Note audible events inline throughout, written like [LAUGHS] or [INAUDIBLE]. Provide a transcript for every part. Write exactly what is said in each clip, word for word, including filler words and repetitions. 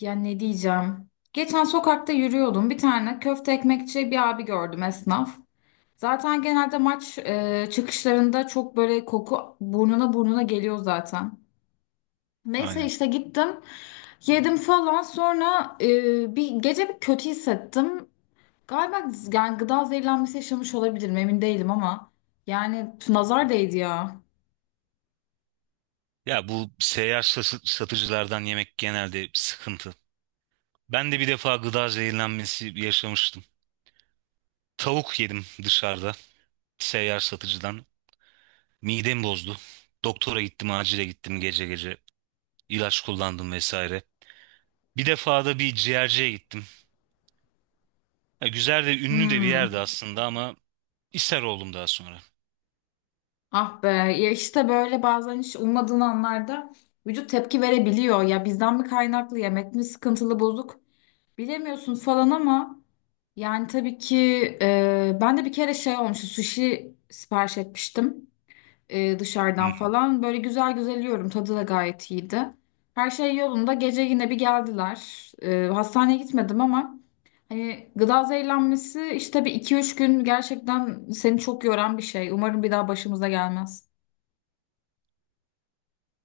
Ya ne diyeceğim? Geçen sokakta yürüyordum. Bir tane köfte ekmekçi bir abi gördüm esnaf. Zaten genelde maç e, çıkışlarında çok böyle koku burnuna burnuna geliyor zaten. Neyse Aynen. işte gittim. Yedim falan. Sonra e, bir gece bir kötü hissettim. Galiba yani gıda zehirlenmesi yaşamış olabilirim emin değilim ama. Yani nazar değdi ya. Ya bu seyyar sa- satıcılardan yemek genelde sıkıntı. Ben de bir defa gıda zehirlenmesi yaşamıştım. Tavuk yedim dışarıda seyyar satıcıdan. Midem bozdu. Doktora gittim, acile gittim gece gece. İlaç kullandım vesaire. Bir defa da bir ciğerciye gittim. Ya güzel de ünlü de bir Hmm. yerdi aslında ama ishal oldum daha sonra. Ah be ya işte böyle bazen hiç ummadığın anlarda vücut tepki verebiliyor. Ya bizden mi kaynaklı yemek mi sıkıntılı bozuk bilemiyorsun falan ama yani tabii ki e, ben de bir kere şey olmuştu sushi sipariş etmiştim e, dışarıdan Hmm. falan. Böyle güzel güzel yiyorum tadı da gayet iyiydi. Her şey yolunda gece yine bir geldiler. E, hastaneye gitmedim ama hani gıda zehirlenmesi işte bir iki üç gün gerçekten seni çok yoran bir şey. Umarım bir daha başımıza gelmez.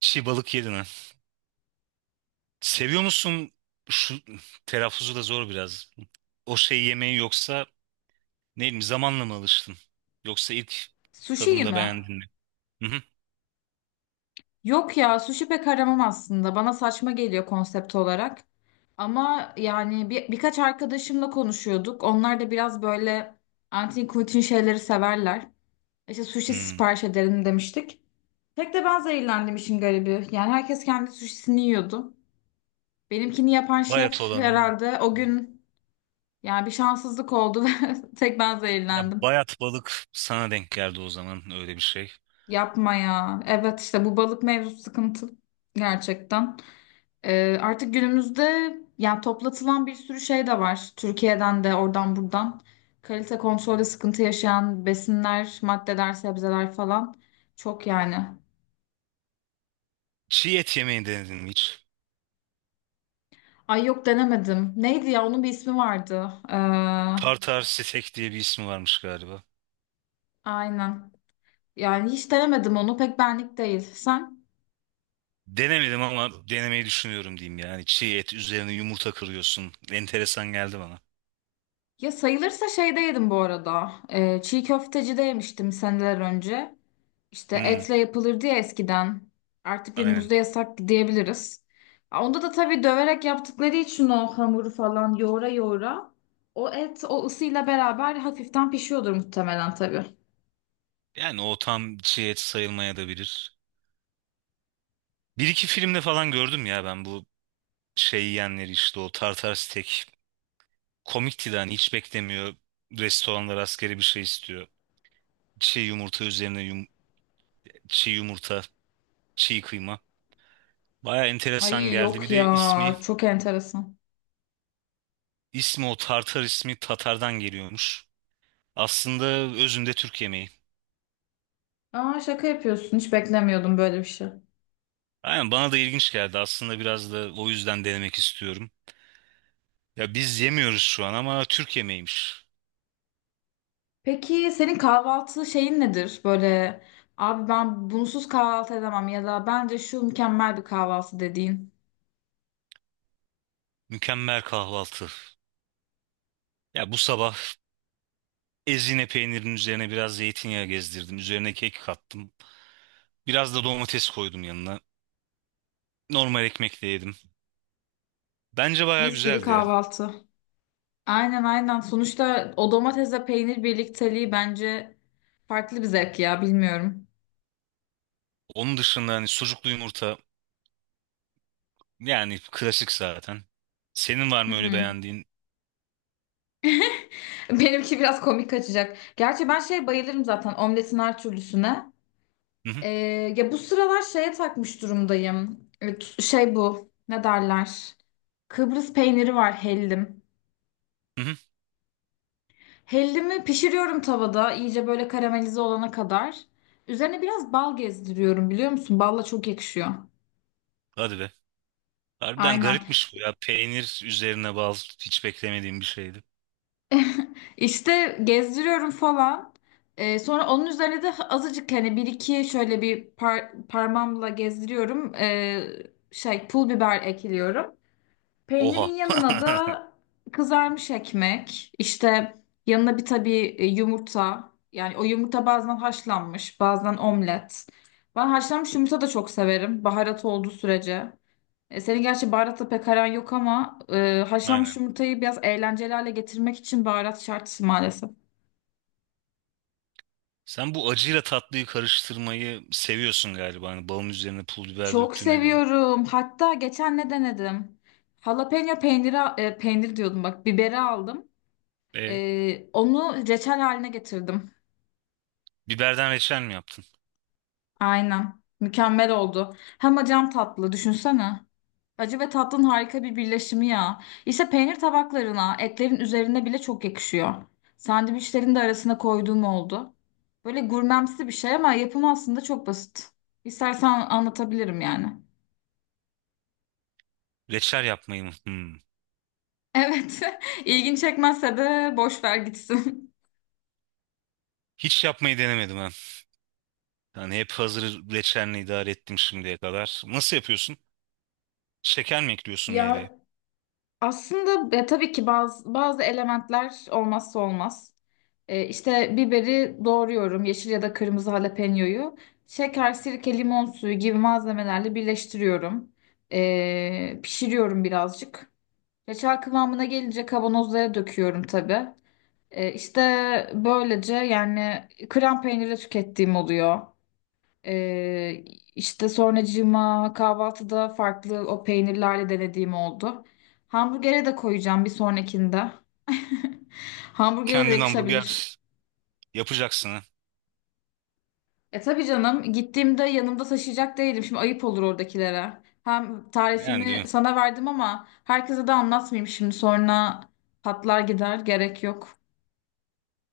Çiğ balık yedin ha. Seviyor musun şu telaffuzu da zor biraz. O şey yemeği yoksa değil mi? Zamanla mı alıştın? Yoksa ilk Sushi'yi tadımda mi? beğendin mi? Hı hı. Yok ya sushi pek aramam aslında. Bana saçma geliyor konsept olarak. Ama yani bir, birkaç arkadaşımla konuşuyorduk. Onlar da biraz böyle antin kuntin şeyleri severler. İşte sushi Hmm. sipariş edelim demiştik. Tek de ben zehirlendim işin garibi. Yani herkes kendi sushisini yiyordu. Benimkini yapan Bayat şef olanı. herhalde o gün yani bir şanssızlık oldu [LAUGHS] ve tek ben Ya zehirlendim. bayat balık sana denk geldi o zaman öyle bir şey. Yapma ya. Evet işte bu balık mevzusu sıkıntı gerçekten. Ee, artık günümüzde yani toplatılan bir sürü şey de var. Türkiye'den de oradan buradan. Kalite kontrolde sıkıntı yaşayan besinler, maddeler, sebzeler falan çok yani. Çiğ et yemeği denedin mi hiç? Ay yok denemedim. Neydi ya onun bir ismi vardı. Ee, Tartar steak diye bir ismi varmış galiba. Aynen. Yani hiç denemedim onu pek benlik değil. Sen? Denemedim ama denemeyi düşünüyorum diyeyim yani. Çiğ et üzerine yumurta kırıyorsun. Enteresan geldi bana. Ya sayılırsa şeyde yedim bu arada. Ee, çiğ köftecide yemiştim seneler önce. İşte Hmm, etle yapılırdı ya eskiden. Artık aynen. günümüzde yasak diyebiliriz. Onda da tabii döverek yaptıkları için o hamuru falan yoğura yoğura. O et o ısıyla beraber hafiften pişiyordur muhtemelen tabii. Yani o tam çiğ et sayılmaya da bilir. Bir iki filmde falan gördüm ya ben bu şey yiyenleri işte o tartar steak komikti de hani hiç beklemiyor. Restoranlar askeri bir şey istiyor. Çiğ yumurta üzerine yum, çiğ yumurta, çiğ kıyma. Baya enteresan Ay geldi. yok Bir ya de ismi, çok enteresan. ismi o Tartar ismi Tatar'dan geliyormuş. Aslında özünde Türk yemeği. Aa şaka yapıyorsun hiç beklemiyordum böyle bir şey. Aynen bana da ilginç geldi. Aslında biraz da o yüzden denemek istiyorum. Ya biz yemiyoruz şu an ama Türk yemeğiymiş. Peki senin kahvaltı şeyin nedir? Böyle abi ben bunsuz kahvaltı edemem ya da bence şu mükemmel bir kahvaltı dediğin. Mükemmel kahvaltı. Ya bu sabah ezine peynirinin üzerine biraz zeytinyağı gezdirdim. Üzerine kek kattım. Biraz da domates koydum yanına. Normal ekmekle yedim. Bence bayağı Mis gibi güzeldi ya. kahvaltı. Aynen aynen. Sonuçta o domatesle peynir birlikteliği bence farklı bir zevk ya bilmiyorum. Onun dışında hani sucuklu yumurta yani klasik zaten. Senin var Hı mı öyle hı. beğendiğin? [LAUGHS] Benimki biraz komik kaçacak. Gerçi ben şey bayılırım zaten omletin her türlüsüne. Hı hı, Ee, Ya bu sıralar şeye takmış durumdayım. Evet, şey bu ne derler? Kıbrıs peyniri var hellim. hı hı. Hellimi pişiriyorum tavada iyice böyle karamelize olana kadar. Üzerine biraz bal gezdiriyorum biliyor musun? Balla çok yakışıyor. Hadi be. Harbiden Aynen. garipmiş bu ya. Peynir üzerine bal hiç beklemediğim bir şeydi. [LAUGHS] İşte gezdiriyorum falan. Ee, sonra onun üzerine de azıcık hani bir iki şöyle bir par- parmağımla gezdiriyorum. Ee, şey pul biber ekliyorum. Peynirin Oha. yanına [LAUGHS] da kızarmış ekmek, işte yanına bir tabii e, yumurta. Yani o yumurta bazen haşlanmış, bazen omlet. Ben haşlanmış yumurta da çok severim, baharat olduğu sürece. E, senin gerçi baharatla pek aran yok ama e, haşlanmış Aynen. yumurtayı biraz eğlenceli hale getirmek için baharat şart maalesef. Sen bu acıyla tatlıyı karıştırmayı seviyorsun galiba. Hani balın üzerine pul biber Çok döktüğüne göre. seviyorum. Hatta geçen ne denedim? Jalapeno peyniri, e, peynir diyordum bak, biberi aldım. E, E, onu reçel haline getirdim. biberden reçel mi yaptın? Aynen. Mükemmel oldu. Hem acam tatlı düşünsene. Acı ve tatlının harika bir birleşimi ya. İşte peynir tabaklarına, etlerin üzerine bile çok yakışıyor. Sandviçlerin de arasına koyduğum oldu. Böyle gurmemsi bir şey ama yapımı aslında çok basit. İstersen anlatabilirim yani. Reçel yapmayı mı? Hmm. Evet. [LAUGHS] ilgin çekmezse de boş ver gitsin. Hiç yapmayı denemedim ben. Yani hep hazır reçelini idare ettim şimdiye kadar. Nasıl yapıyorsun? Şeker mi ekliyorsun Ya meyveye? aslında e, tabii ki bazı bazı elementler olmazsa olmaz. E, işte biberi doğruyorum, yeşil ya da kırmızı jalapeño'yu. Şeker, sirke, limon suyu gibi malzemelerle birleştiriyorum. E, pişiriyorum birazcık. Reçel kıvamına gelince kavanozlara döküyorum tabii. E, işte böylece yani krem peynirle tükettiğim oluyor. Ee, işte sonracığıma kahvaltıda farklı o peynirlerle denediğim oldu. Hamburgere de koyacağım bir sonrakinde. [LAUGHS] Hamburgere de Kendin yakışabilir. hamburger yapacaksın ha. E tabii canım gittiğimde yanımda taşıyacak değilim. Şimdi ayıp olur oradakilere. Hem Yani değil tarifimi mi? sana verdim ama herkese de anlatmayayım şimdi sonra patlar gider gerek yok.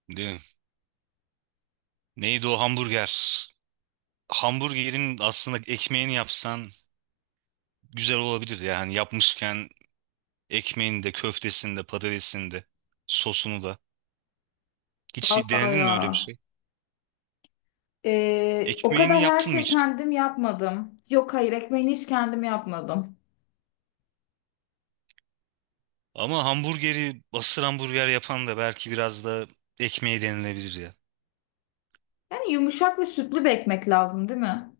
Değil mi? Neydi o hamburger? Hamburgerin aslında ekmeğini yapsan güzel olabilir yani yapmışken ekmeğini de köftesini de patatesini de sosunu da. Hiç Vallahi denedin ya. mi öyle bir şey? Ee, o Ekmeğini kadar her yaptın mı şey hiç? kendim yapmadım. Yok hayır ekmeğini hiç kendim yapmadım. Ama hamburgeri asır hamburger yapan da belki biraz da ekmeği denilebilir ya. Yani yumuşak ve sütlü bir ekmek lazım, değil mi?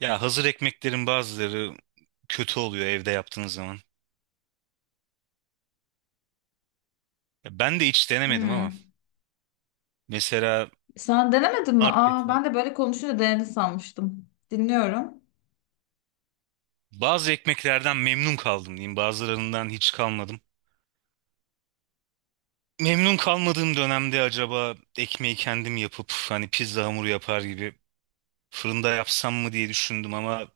Ya hazır ekmeklerin bazıları kötü oluyor evde yaptığınız zaman. Ya ben de hiç denemedim ama Hmm. mesela Sen denemedin mi? Aa, marketler. ben de böyle konuşunca denedin sanmıştım. Dinliyorum. Bazı ekmeklerden memnun kaldım diyeyim. Bazılarından hiç kalmadım. Memnun kalmadığım dönemde acaba ekmeği kendim yapıp hani pizza hamuru yapar gibi fırında yapsam mı diye düşündüm ama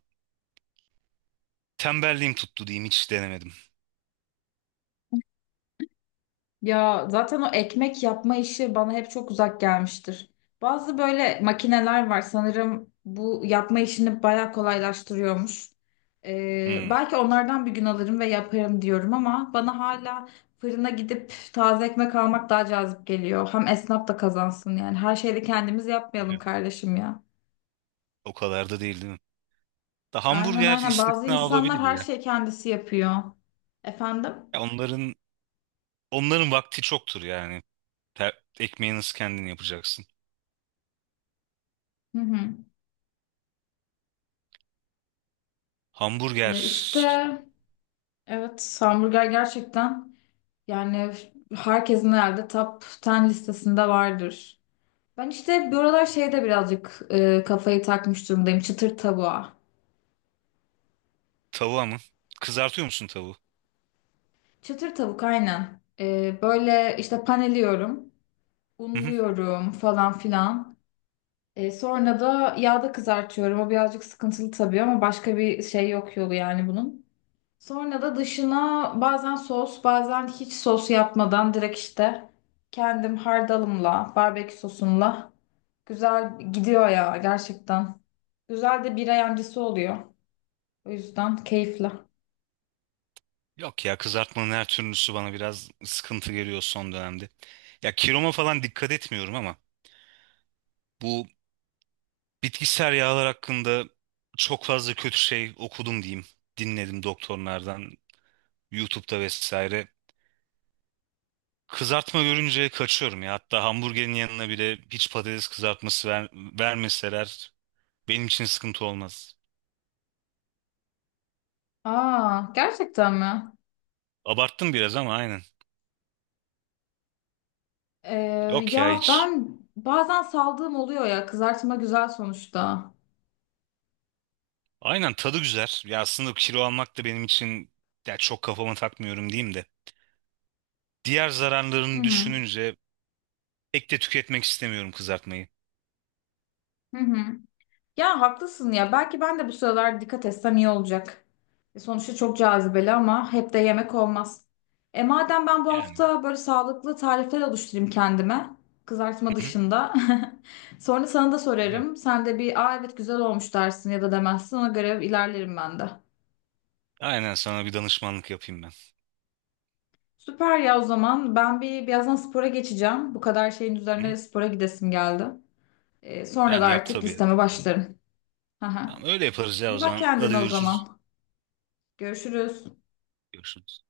tembelliğim tuttu diyeyim hiç denemedim. Ya zaten o ekmek yapma işi bana hep çok uzak gelmiştir. Bazı böyle makineler var sanırım bu yapma işini bayağı kolaylaştırıyormuş. Ee, Hmm, Belki onlardan bir gün alırım ve yaparım diyorum ama bana hala fırına gidip taze ekmek almak daha cazip geliyor. Hem esnaf da kazansın yani. Her şeyi de kendimiz değil yapmayalım mi? kardeşim ya. O kadar da değil değil mi? Da Aynen hamburger aynen bazı istisna insanlar olabilir her ya. şeyi kendisi yapıyor. Efendim? Ya onların onların vakti çoktur yani. Ter- ekmeği nasıl kendin yapacaksın? Hı hı. Hamburger Ee, işte evet hamburger gerçekten yani herkesin herhalde top on listesinde vardır. Ben işte bu aralar şeyde birazcık e, kafayı takmış durumdayım çıtır tavuğa. tavuğa mı? Kızartıyor musun tavuğu? Çıtır tavuk aynen. Ee, böyle işte paneliyorum, [LAUGHS] unluyorum falan filan. Ee, sonra da yağda kızartıyorum. O birazcık sıkıntılı tabii ama başka bir şey yok yolu yani bunun. Sonra da dışına bazen sos, bazen hiç sos yapmadan direkt işte kendim hardalımla, barbekü sosumla güzel gidiyor ya gerçekten. Güzel de bira yancısı oluyor. O yüzden keyifli. Yok ya kızartmanın her türlüsü bana biraz sıkıntı geliyor son dönemde. Ya kiloma falan dikkat etmiyorum ama bu bitkisel yağlar hakkında çok fazla kötü şey okudum diyeyim. Dinledim doktorlardan, YouTube'da vesaire. Kızartma görünce kaçıyorum ya. Hatta hamburgerin yanına bile hiç patates kızartması ver, vermeseler benim için sıkıntı olmaz. Aa, gerçekten mi? Abarttım biraz ama aynen. Ee, Yok ya ya hiç. ben bazen saldığım oluyor ya kızartma güzel sonuçta. Aynen tadı güzel. Ya aslında kilo almak da benim için ya çok kafama takmıyorum diyeyim de. Diğer Hı zararlarını hı. düşününce pek de tüketmek istemiyorum kızartmayı. Hı hı. Ya haklısın ya. Belki ben de bu sıralar dikkat etsem iyi olacak. E, sonuçta çok cazibeli ama hep de yemek olmaz. E madem ben bu Yani. hafta böyle sağlıklı tarifler oluşturayım kendime. Kızartma Hı hı. dışında. [LAUGHS] Sonra sana da Değil mi? sorarım. Sen de bir aa evet güzel olmuş dersin ya da demezsin. Ona göre ilerlerim ben de. Aynen sana bir danışmanlık yapayım ben. Süper ya o zaman. Ben bir birazdan spora geçeceğim. Bu kadar şeyin Hı hı. üzerine spora gidesim geldi. E, sonra da Yani yap artık tabii. listeme başlarım. [LAUGHS] Hı hı. Tamam öyle yaparız ya o İyi bak zaman. Hadi kendine o görüşürüz. zaman. Görüşürüz. Görüşürüz.